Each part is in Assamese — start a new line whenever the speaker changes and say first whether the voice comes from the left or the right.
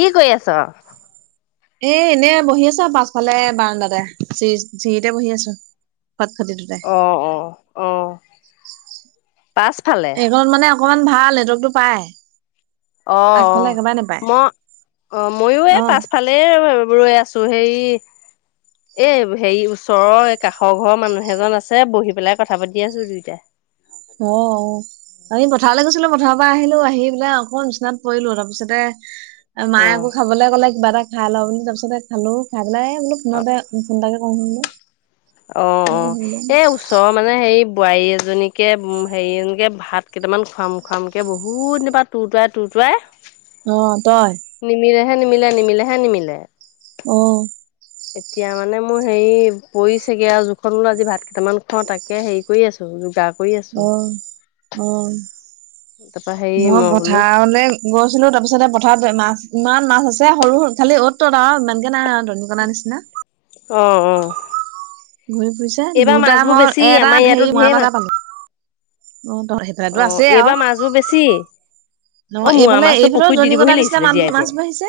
left: কি কৰি আছ
right: এ এনেই বহি আছোঁ আও পাছফালে বাৰাণ্ডাতে চি চিৰিতে বহি আছোঁ খটখটিটোতে
left: অ' অ' অ' পাছফালে
right: এইকনত মানে অকমান ভাল নেটৱৰ্কটো পায়
left: অ' অ' ম অ ময়ো
right: অ
left: এই পাছফালে এই ৰৈ আছোঁ হেই এ হেৰি ওচৰৰ কাষৰ ঘৰৰ মানুহ এজন আছে বহি পেলাই কথা পাতি আছোঁ দুইটাই
right: অঁ অঁ। আমি পথাৰলে গৈছিলো পথাৰৰ পৰা আহিলো আহি পেলাই অকমান বিচনাত পৰিলো। তাৰপিছতে- মায়ে
left: অ',
right: আকৌ খাবলে ক'লে কিবা এটা খাই লওঁ বুলি তাপিছতে খালো খাই পেলাই বোলো ফোনতে ফোন এটাকে- কও বুলো।
left: অ অ' এই ওচ- চ মানে হেৰি বোৱাৰী এজনীকে হেৰিএজনীকে ভাত কেইটামান খুৱাম খোৱামকে বহুত দিনপা- টুটোৱাই টুটোৱাই-
right: অঁ তই-
left: নিমিলে হে নিমিলে নিমিলে হে নিমিলে।
right: অঁ'
left: এতিয়া মানে মোৰ হেৰি পৰিছেগে আও জোখত বোলো আজি ভাত কেইটামান খাওঁ তাকে হেৰি- কৰি আছো যোগা কৰি আছো।
right: অ অ
left: তাপা সেই মই বোলো-
right: গৈছিলো তাৰপিছতে পথাৰত মাছ ইমান মাছ আছে সৰু সৰু খালি অ'ত ত'ত আৰু ইমানকে নাই আও দনি-
left: অঁ অঁ।
right: ঘূৰি ফুৰিছে দুটা মই এটা
left: আমাৰ ইয়াতো
right: হেৰি
left: ঢেৰ
right: ওৱান এটা পালো। অঁ ত হে-
left: অঁ এইবাৰ মাছবোৰ বেছি।
right: ন
left: অ মোৱা
right: এইফালে
left: মাছটো
right: এইফালেও
left: পুখুৰীত দি
right: দনিকণা
left: দিবহি
right: নিচিনা
left: লাগিছিলে
right: মানুহ
left: জীয়াই
right: মাছ
left: জীয়াই।
right: বাঢ়িছে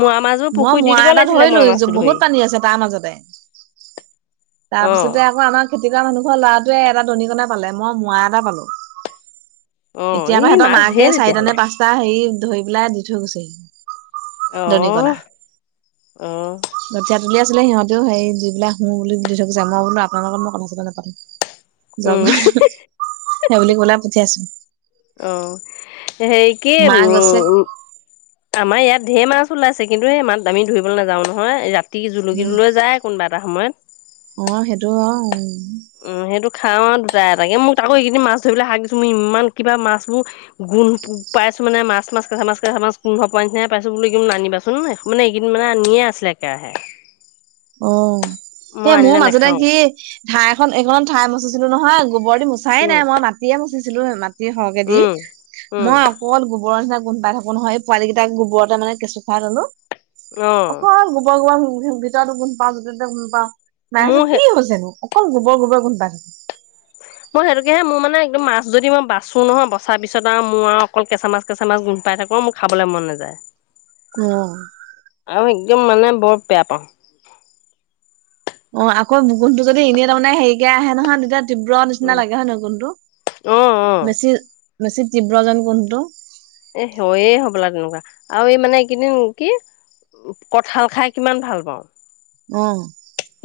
left: মোৱা মাছবোৰ
right: মই
left: পুখুৰীত দি
right: মোৱা
left: দিব
right: এটা
left: লাগিছিলে মোৱা
right: ধৰিলো
left: মাছটো ধৰি
right: বহুত পানী আছে তাৰ মাজতে। তাৰ
left: অ
right: পিছতে আকৌ আমাৰ খেতি কৰা মানুহ ঘৰ লৰাটোৱে এটা দনিকণা পালে মই মোৱা এটা পালো।
left: অ
right: এতিয়া আকৌ
left: ই
right: হেঁতৰ
left: মাছ
right: মাকে
left: ঢেৰ
right: চাৰিটা নে
left: তেতিয়াহ'লে
right: পাঁচটা হেৰি ধৰি পেলাই দি থৈ গৈছিল। দৰিকনা।
left: অ অ
right: গঠীয়া তলীয়া- আছিলে সিহঁতেও সেই যি বিলাক শোঁ বুলি দি থৈ গৈছে। মই বোলো আপোনাৰ লগত মই কথা চথা নাপাতো।
left: উম
right: জগ সেইবুলি কৈ পেলাই পঠিয়াই আছো।
left: অঁ সেই কি
right: মা গৈছে
left: উম- আমাৰ ইয়াত ধেৰ মাছ ওলাইছে কিন্তু এই মাছ আমি ধৰিবলৈ নাযাওঁ নহয় ৰাতি জুলুকিটো লৈ যায়। কোনোবা এটা সময়ত।
right: অঁ সেইটো অঁ।
left: উম' সেইটো খাওঁ আৰু দুটা এটাকে মোক তাকো এইকেইদিন মাছ ধৰিবলে শাক দিছো মো ইমান কিবা মাছবোৰ- গোন্ধ পাইছো মানে মাছ মাছ কেঁচা মাছ কেঁচা মাছ গোন্ধ পোৱা নিছিনা পাইছো বুলি কি নানিবাছ- উম' মানে এইকেইদিন মানে নিয়ে আছিলে একেৰাহে।
right: অ, সে
left: মই
right: মোৰ
left: আনিলে
right: মাজতে
left: নাখাওঁ
right: কি ঠাই এখন এইখন ঠাই মচিছিলো নহয় গোবৰ দি মোচ- চাই
left: উম
right: নাই মই মাটিয়ে মুচিছিলো মাটি সৰহকে দি।
left: উম উম
right: মই- অকল গোবৰ নিছিনা গোন্ধ পাই থাকো নহয় এই পোৱালী গিতাক গোবৰতে মানে কেঁচু খোৱাই ললো।
left: অ
right: অকল গোবৰ গোবৰ ভিতৰতো গোন্ধ পাওঁ যতে ততে গোন্ধ পাওঁ। মায়ে
left: মোৰ
right: কৈছে
left: সেই
right: কি হৈছেনো? অকল গোবৰ গোবৰ গোন্ধ পাই থাকো।
left: মই সেইটোকেহে মোৰ মানে একদম মাছ যদি ময় বাছো নহয় বচাৰ পিছত আৰু মোৰ আৰু অকল কেঁচা মাছ কেঁচা মাছ গোন্ধ পাই থাকো মোক- খাবলে মন নাযায়।
right: অঁ'
left: আৰু একদম মানে বৰ বেয়া পাওঁ।
right: অঁ আকৌ গোন্ধটো যদি এনেই তাৰমানে হেৰিকে আহে নহয় তেতিয়া- তীব্ৰ
left: উম
right: নিচিনা লাগে হয় নহয় গোন্ধটো?
left: অ অ
right: বেছি বেছি তীব্ৰজেন গোন্ধটো।
left: এ হয়ে হ'বলা তেনেকুৱা। আৰু এই মানে এই কেইদিন কি? কঁঠাল খাই কিমান ভাল পাওঁ।
right: অঁ।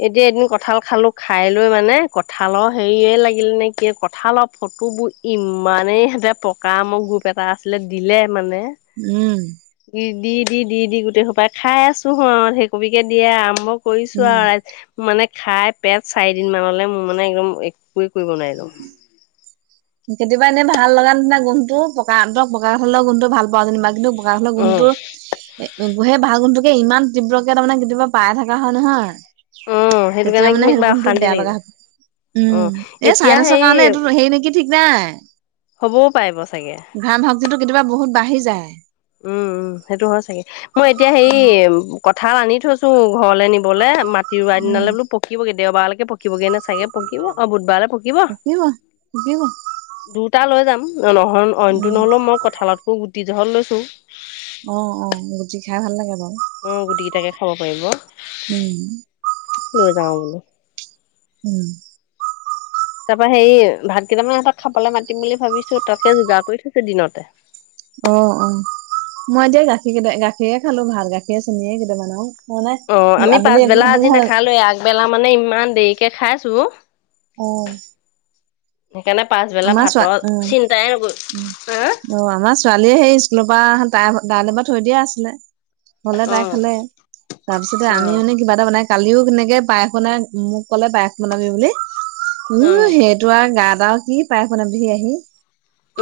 left: এতিয়া এদিন কঁঠাল খালো খাই লৈ মানে কঁঠালৰ হেৰিয়ে লাগিলে নে কি কঁঠালৰ ফটো ইমানেই ইহঁতে পকা মোৰ গ্ৰোপ এটা আছিলে দিলে মানে
right: উম
left: দি দি দি দি গোটেই সোপাই খাই আছো হ সেই কবিকে দিয়ে আৰম্ভ কৰিছোঁ
right: উম।
left: আৰু ৰাই মানে খাই পেট চাৰি দিন মানলৈ মোৰ মানে একদম একোৱে কৰিব নোৱাৰিলো
right: [unintelligible] কেতিয়াবা এনে ভাল লগা নিচিনা গুন্ধটো পকাহঁতক পকা কঁঠাল গুন্ধটো ভাল পাঁও যেনিবা কিন্তু বা কঁঠাল
left: অ
right: গোন্ধটো এ সেই ভাল গোন্ধটো কে ইমান তীব্ৰ কে তাৰমানে কেতিয়াবা পাই থকা হয় নহয়
left: অ সেইটো
right: তেতিয়া
left: কাৰণে
right: মানে সেই
left: কিবা
right: গুণটো
left: অশান্তি
right: বেয়া লগা
left: লাগিল
right: হ
left: অ
right: উম এই
left: এতিয়া
right: চাইনেছৰ
left: হেৰি
right: কাৰণে এইটো সেই নেকি ঠিক নাই
left: হ'বও পাৰিব চাগে
right: ঘাম ভাবতো কেতিয়াবা বহুত বাঢ়ি যায়
left: উম উম সেইটো হয় চাগে মই এতিয়া হেৰি কঁঠাল আনি থৈছোঁ ঘৰলে নিবলৈ মাত তিওবাৰ
right: উম
left: দিনলে বোলো পকিবগে দেওবাৰলৈকে পকিবগে নে চাগে পকিব আৰু বুধবাৰলৈ
right: পকিব পকিব
left: দুটা লৈ যাম নহয় অইনটো
right: উম
left: নহ'লেও মই কঁঠালতকো গুটি জহত লৈছো
right: অ অ গুটি খাই ভাল লাগে বাৰু
left: উম গুটি কিটাকে খাব পাৰিব
right: উম
left: লৈ যাওঁ বোলোঁ
right: উম।
left: তাৰ পৰা হেৰি ভাত কেইটামান সিহতক খাবলে মাতিম বুলি ভাবিছোঁ তাকে যোগাৰ কৰি থৈছোঁ দিনতে
right: অ অ মই এতিয়া গাখীৰ কেইটা গাখী খালোঁ চেনিয়ে কেইটামান আৰু। মানে
left: অ আমি
right: আবেলি একো
left: পাচবেলা
right: খাব
left: আজি
right: নহ'ল
left: নাখালোঁ আগবেলা মানে ইমান দেৰিকে খাইছোঁ।
right: অ।
left: পাছবেলা
right: আমাৰ চোৱা
left: ভাতৰ
right: উম
left: চিন্তাই নকৰো
right: উম
left: হা।
right: অ আমাৰ ছোৱালীয়ে সেই স্কুলৰ পৰা তাই তাইলে পা থৈ দিয়া আছিলে। হলে তাই
left: হা
right: খালে তাৰপিছতে আমি এনে কিবা এটা বনাই কালিও কেনেকে পায়স বনাই মোক ক'লে পায়স বনাবি বুলি
left: অ অ
right: উ
left: অ
right: সেই। তোৰ গা এটা আৰু কি পায়স বনাবিহি আহি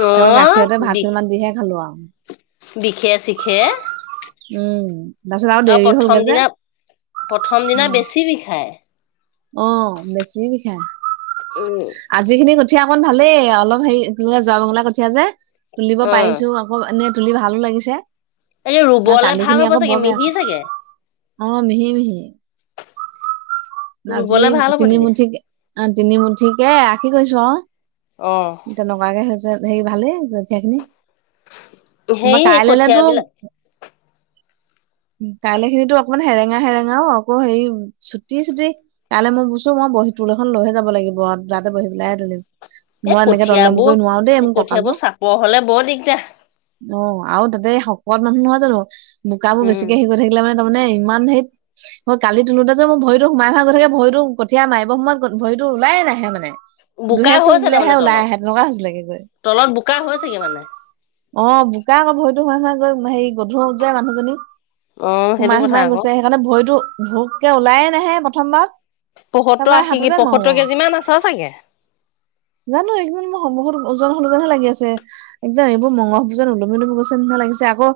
left: অ
right: গাখীৰতে ভাত
left: বিষ
right: কেইটা মান দিহে খালো আৰু
left: বিষে শিখে।
right: উম তাৰপিছত আৰু দেৰি
left: প্ৰথম
right: হ'লগে যে উম।
left: কি দি খায়।
right: অ বেছি বিষাই।
left: উম
right: আজি কঠীয়া অকণ ভালেই অলপ যোৱা মঙলা কঠীয়া যে তুলিব
left: অ
right: পাৰিছো ব এনেই তুলি ভালো লাগিছে
left: এই
right: বা
left: ৰুবলে
right: কালি
left: ভাল
right: খিনি
left: হ'ব
right: আকৌ
left: চাগে
right: বৰ বেয়া
left: মিহি
right: আছে।
left: চাগে
right: অ মিহি মিহি। আজি
left: ৰুবলে ভাল হ'ব তেতিয়া
right: তিনিমুঠিক অ তিনিমুঠিকে আ কি কৰিছো আৰু
left: অঁ।
right: তেনেকুৱাকে হৈছে ভালেই কঠীয়া খিনি বা
left: সেই
right: কায়লৈলেতো
left: কঠিয়াবিলাক
right: কাইলে খিনিতো অকমান সেৰেঙা সেৰেঙাও আকৌ হেৰি চুটি চুটি কাইলৈ মই বুছো মই বহি তোল এখন লৈহে যাব লাগিব, যাতে বহি পেলাই তুলিম।
left: এ
right: মই এনেকে তললে
left: কঠিয়াবোৰ
right: মূৰকৰি নোৱাৰো দেই মোৰ কঁকালটো।
left: কঠিয়াবোৰ চাপৰ হলে বৰ দিগদাৰ
right: অ আৰু তাতে শকত মানুহ নহয় জানো, বোকাবোৰ বেছিকে সেই কৰি থাকিলে মানে তাৰমানে ইমান হেইত, মই কালি তোলোতা যে মই ভৰিতো সোমাই সোমাই গৈ থাকে ভৰিতো কঠিয়া মাৰিব সময়ত ভৰি ওলাইয়ে নাহে মানে।
left: বোকা
right: দুহেচোক
left: হৈছে
right: দিলেহে
left: তাৰমানে
right: ওলাই
left: তলত
right: আহে তেনেকুৱা হৈছিলেগে গৈ।
left: তলত বোকা হৈছেগে মানে
right: অ বোকাক ভৰিতো সোমাই সোমাই গৈ হেৰি গধুৰ যে মানুহজনী।
left: অ সেইটো
right: সোমাই
left: কথা
right: সোমাই গৈছে
left: আকৌ
right: সেইকাৰণে ভৰিতো ভোককে ওলায়ে নাহে প্ৰথমবাৰ।
left: পয়সত্তৰ আশী কে পয়সত্তৰ কেজিমান আছ চাগে।
right: জানো একেইদিন মই সন্মুখত [unintelligible] ওজন লাগি আছে। একদম এইবোৰ মঙহবোৰ যেন ওলমি ওলমি গৈছে নিচিনা লাগিছে আকৌ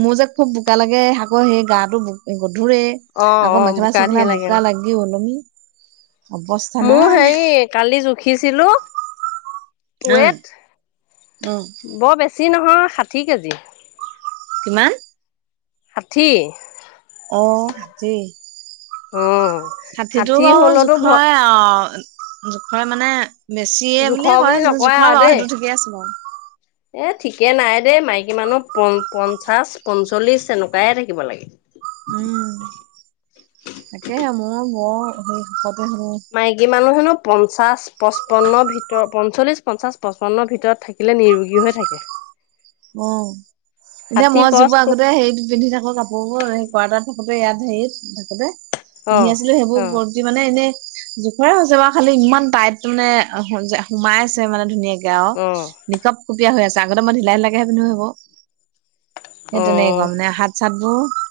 right: মোৰ যে খুব বোকা লাগে আকৌ সেই গাটো ব গধূৰে।
left: অ অ
right: আকৌ মেখেলা
left: বোকা
right: চেখেলা
left: ধেৰ লাগে
right: বোকা লাগি ওলমি অৱস্থা
left: মোৰ
right: নাই।
left: হেৰি কালি জুখিছিলো
right: অ
left: ৱেট।
right: অ
left: বৰ বেছি নহয় ষাঠি কেজি।
right: কিমান?
left: ষাঠি।
right: অ ষাঠি।
left: অ।
right: ষাঠিটো
left: ষাঠি
right: বাৰু
left: হলতো ভ
right: জোখৰে আও। অ জোখৰে মানে বেছিয়ে বুলিয়ে
left: জোখৰ বুলি
right: কয় য
left: নকয়
right: জোখৰে
left: আৰু
right: বাৰু
left: দেই
right: সেইটো ঠিকে আছে বাৰু।
left: এ ঠিকে নাই দেই মাইকী মানুহ প পঞ্চাশ পঞ্চল্লিশ এনেকুৱাইে থাকিব লাগে।
right: উম, তাকেহে মই বৰ সেই শকতে হেনো।
left: মাইকী মানুহ হেনো পঞ্চাছ পঁচপন্নৰ ভিতৰত পঞ্চল্লিছ পঞ্চাছ পঁচপন্নৰ ভিতৰত থাক কিলে নিৰোগী হৈ থাকে।
right: অ', এতিয়া
left: ষাঠি
right: মই
left: ক্ৰচ
right: যিবোৰ আগতে হেৰিত পিন্ধি থাকো কাপ [unintelligible] কুৱাতাত থাকোতে ইয়াত হেৰিত, থাকোতে
left: অ
right: পিন্ধি আছিলো
left: অ
right: সেইবোৰ আজি মানে এনে জোখৰে হৈছে বাৰু খালি ইমান টাইট মানে, [unintelligible] সোমাই আছে মানে ধুনীয়াকে। আৰু,
left: অ
right: নিকপ কুপিয়া হৈ আছে, আগতে ঢিলা ঢিলাকেহে পিন্ধো সেইবোৰ। সেই
left: অ
right: তেনেকোৱা মানে হাত চাতবোৰ,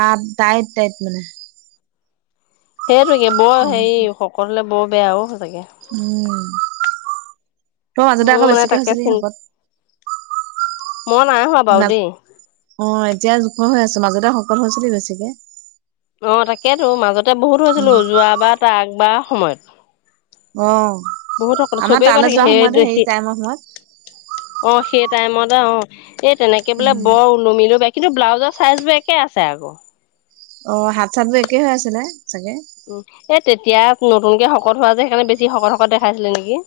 right: তাত টাইট টাইট মানে।
left: সেইটোকে বৰ হেৰি শকত হ'লে বৰ বেয়া অ' সচাকে।
right: উম', তই মাজতে
left: মোৰ
right: আকৌ
left: মানে
right: বেছিকে
left: তাকে
right: হৈছিলি
left: চিন
right: শকত।
left: মই নাই হোৱা বাৰু
right: না
left: দেই।
right: অ', এতিয়া জোখৰ হৈ আছ, মাজতে শকত হৈছিলি বেছিকে।
left: অ', তাকেইতো মাজতে বহুত হৈছিলো,
right: উম
left: যোৱাবাৰ তাৰ আগবাৰ সময়ত।
right: অ
left: বহুত [unintelligible]
right: আমাৰ
left: চবেই কয়
right: তালৈ
left: থাকে
right: যোৱা
left: হে
right: সময়তে
left: তই
right: হেৰি
left: সি
right: টাইমৰ সময়ত
left: অ', সেই টাইমতে অ' এই তেনেকে বোলে
right: উম
left: বৰ নমিলো ব' কিন্তু ব্লাজৰ চাইজবোৰ একে আছে আকৌ।
right: অ', হাত চাত যে একে হৈ আছিলে চাগে।
left: উম', এ তেতিয়া নতুনকে শকত হোৱা যে, সেইকাৰণে বেছি শকত শকত দেখাইছিলে নেকি?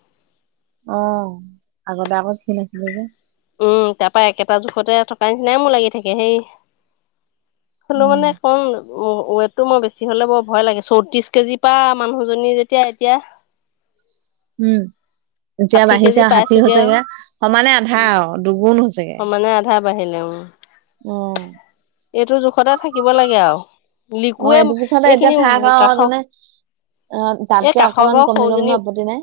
right: অ', আগতে আকৌ ক্ষীণ আছিলে যে।
left: উম', তাৰ পৰা একেটা জোখতে থকাৰ নিচিনাই মোৰ লাগি থাকে সেই হ'লো
right: উম
left: মানে কম ৱেটটো মই বেছি হলে বৰ ভয় লাগে, চৌত্ৰিশ কেজিৰ পৰা মানুহজনী যেতিয়া এতিয়া
right: উম', এতিয়া
left: ষাঠি
right: বাঢ়িছে
left: কেজি
right: আৰু ষাঠি
left: পাইছোগে আৰু
right: হৈছেগে, সমানে আধা আৰু দুগুণ হৈছেগে।
left: মানে আধা বঢ়িলে উম।
right: অ'
left: এইটো জোখতে থাকিব লাগে আৰু।
right: অ',
left: লিকুৱে
right: এইটো জোখতে এতিয়া
left: এইখিনি
right: থাক আৰু
left: কাষৰ
right: তাৰমানে
left: এই
right: তাতকে
left: কাষৰ
right: অকমান
left: ঘৰ
right: কমি লেওঁ
left: সৰুজনী
right: আপত্তি নাই।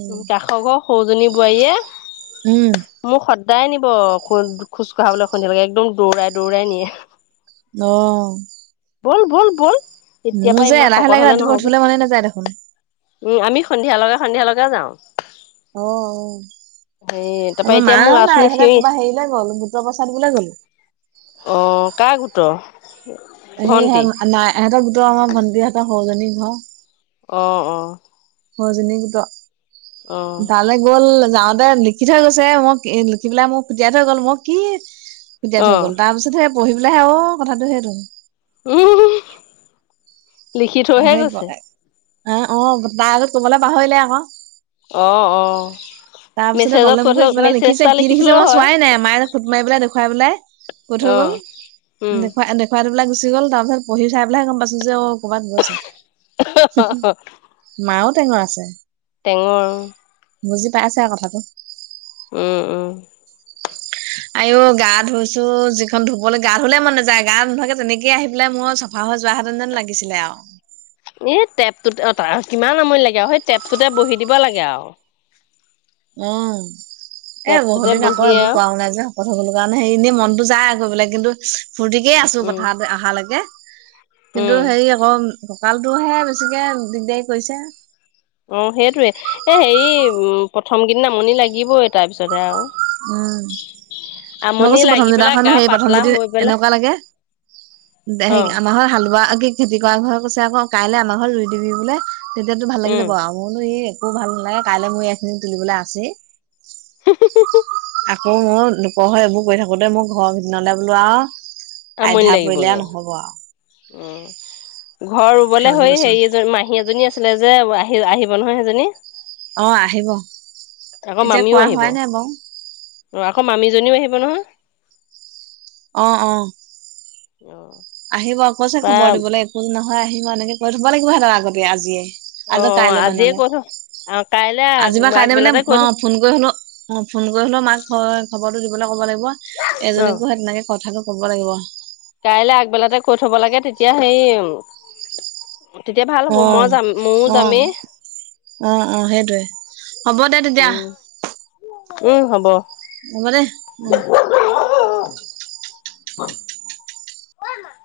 right: উম
left: কাষৰ ঘৰ সৰুজনী বোৱাৰীয়ে
right: উম',
left: মোক সদায় নিব খো- খোজ কঢ়াবলৈ [unintelligible] লাগে' একদম দৌৰাই দৌৰাই নিয়ে।
right: অ',
left: বল বল বল এতিয়াৰ
right: মোৰ
left: পৰা
right: যে
left: ইমান
right: এলাহে
left: শকত
right: লাগে
left: হলে
right: ৰাতিপুৱা
left: নহ'ব।
right: উঠিবলৈ মনে নাযায় দেখোন
left: উম', আমি সন্ধিয়া লগা সন্ধিয়া লগা যাওঁ।
right: অ অ
left: হেই তাৰপৰা
right: আমাৰ
left: এতিয়া
right: মাও
left: মোক
right: নাই
left: [unintelligible]
right: এইফালে ক'ৰবা হেৰিলে গ'ল, গোটৰ পইছা দিবলে গ'ল।
left: অ', কাৰ গোটৰ? ভন্টি
right: [unintelligible] নাই ইহঁত গোটৰ আমাৰ ভণ্টিৰ হতঁৰ সৰুজনী ঘৰ
left: অ', অ',
right: সৰু জনী
left: অ
right: গোটৰ তাত গ'ল যাওঁতে লিখি থৈ গৈছে, মই লিখি পেলাই মোক ফুটিয়াই থৈ গ'ল মই কি [unintelligible]
left: অ
right: থৈ গ'ল, তাৰ পিছত হে পঢ়ি পেলাই অ' কথাটো সেইটো।
left: উম', লিখি
right: অ',
left: থৈহে গৈছে
right: অ' তাৰ আগত কবলৈ পাহৰিলে আকৌ।
left: অ', অ',
right: তাৰপিছতে
left: মেছেজত
right: তলে
left: কৈ
right: মোক কৰি
left: থৈ
right: কিবা এটা
left: মেছেজ
right: লিখিছে, কি
left: লিখি
right: লিখিছে
left: থলেও
right: মই
left: হয়
right: চোৱাই নাই মায়ে ফটো মাৰি পেলাই দেখুৱাই পেলাই কৈ থই
left: অ
right: গ'ল,
left: উম
right: এনেকোৱা এনেকোৱা খুয়াই থই পেলে গুচি গ'ল, তাৰ পিছত পঢ়ি চাই পেলাইহে গম পাইছো যে অ' ক'ৰবাত গৈছে। মাও টেঙৰ আছে।
left: টেঙৰ উম',।
right: বুজি পাইছে আৰু কথাটো।
left: উম উম।
right: আইঔ গা ধুইছোঁ যিখন ধুবলৈ গা ধুললে মন নাযায় গা নুধোৱাকে তেনেকে আহি পেলাই মই চা ভা হৈ যোৱা হেতেন লাগিছিলে আৰু
left: এই টেপটোত কিমান আমনি লাগে আৰু সেই টেপটোতে বহি দিব লাগে আৰু।
right: অ এ
left: টেপটোতে
right: বহুতদিন আকৌ
left: বহিয়ে
right: এইবোৰ
left: আৰু
right: কৰাও নাই যে। কথা ক'ব লগা নাই এনেই মনতো যায় আৰু কৰিবলৈ কিন্তু ফূৰ্তিকে আছোঁ
left: উম
right: পথাৰত অহালৈকে
left: উম
right: কিন্তু হেৰি অকৌ কঁকালটোহে বেছিকে দিগদাৰি কৰিছে।
left: অ সেইটোৱে এ হেৰি উ প্ৰথম কেইদিন আমনি লাগিবই তাৰ পিছতহে আৰু
right: উম মই
left: আমনি লাগি পেলাই গা পাতলা হৈ পেলাই
right: নালাগে হেৰি
left: অ
right: আমাৰ ঘৰত হাল বোৱা কি খেতি কৰা ঘৰ কৈছে আকৌ কাইলৈ আমাৰ ঘৰত ৰুই দিবি বোলে। তেতিয়াতো ভাল লাগি
left: উম
right: যাব আও মই বুলো একো ভাল নালাগে কাইলৈ মোৰ এইখিনি তুলিবলৈ আছে
left: [inaudible]
right: আকৌ মোৰ দুপৰ হৈ এইবোৰ কৰি থাকোতে মোৰ ঘৰৰ [unintelligible] বোলো আৰু
left: আমনি
right: আধ্যা পৰিলে
left: লাগিবগে
right: নহ'ব আৰু।
left: ঘৰ
right: সেই
left: ৰুবলৈ
right: বুলি
left: হৈ
right: কৈছো
left: হেৰি এজনী মাহী এজনী আছে আছিলে যে আহি আহিব নহয় সেইজনী
right: অ আহিব এতিয়া কোৱা হোৱাই নাই বাউ
left: অঁ আকৌ মামীজনীও আহিব নহয়
right: অ‌ অ
left: অ।
right: আহিব অ কৈছে খবৰ
left: প্ৰায়
right: দিবলৈ একো নহয় আহিম আ এনেকে কৈ থব লাগিব সিহতৰ আগতি আজিয়ে।
left: অ',
right: আক কাইলে
left: আজিয়ে
right: মানলে
left: কৈ থ অ', কাইলে
right: আজি পৰা কাইলে মানে
left: আগবেলাতে কৈ
right: অ
left: থ
right: ফোন কৰি হলৌ অ ফোন কৰি হ'লেও মাক খ খবৰটো দিবলৈ ক'ব লাগিব
left: অ',
right: এজনীকো সে তেনেকে কথাটো ক'ব লাগিব।
left: কাইলে আগবেলাতে কৈ থব লাগে তেতিয়া সেই তেতিয়া ভাল হ'ব
right: অ
left: মই যাম ময়ো
right: অ
left: যামেই।
right: অ অ সেইটোয়ে। হ'ব দে তেত
left: উম উম হব।
right: হ'ব দে উম।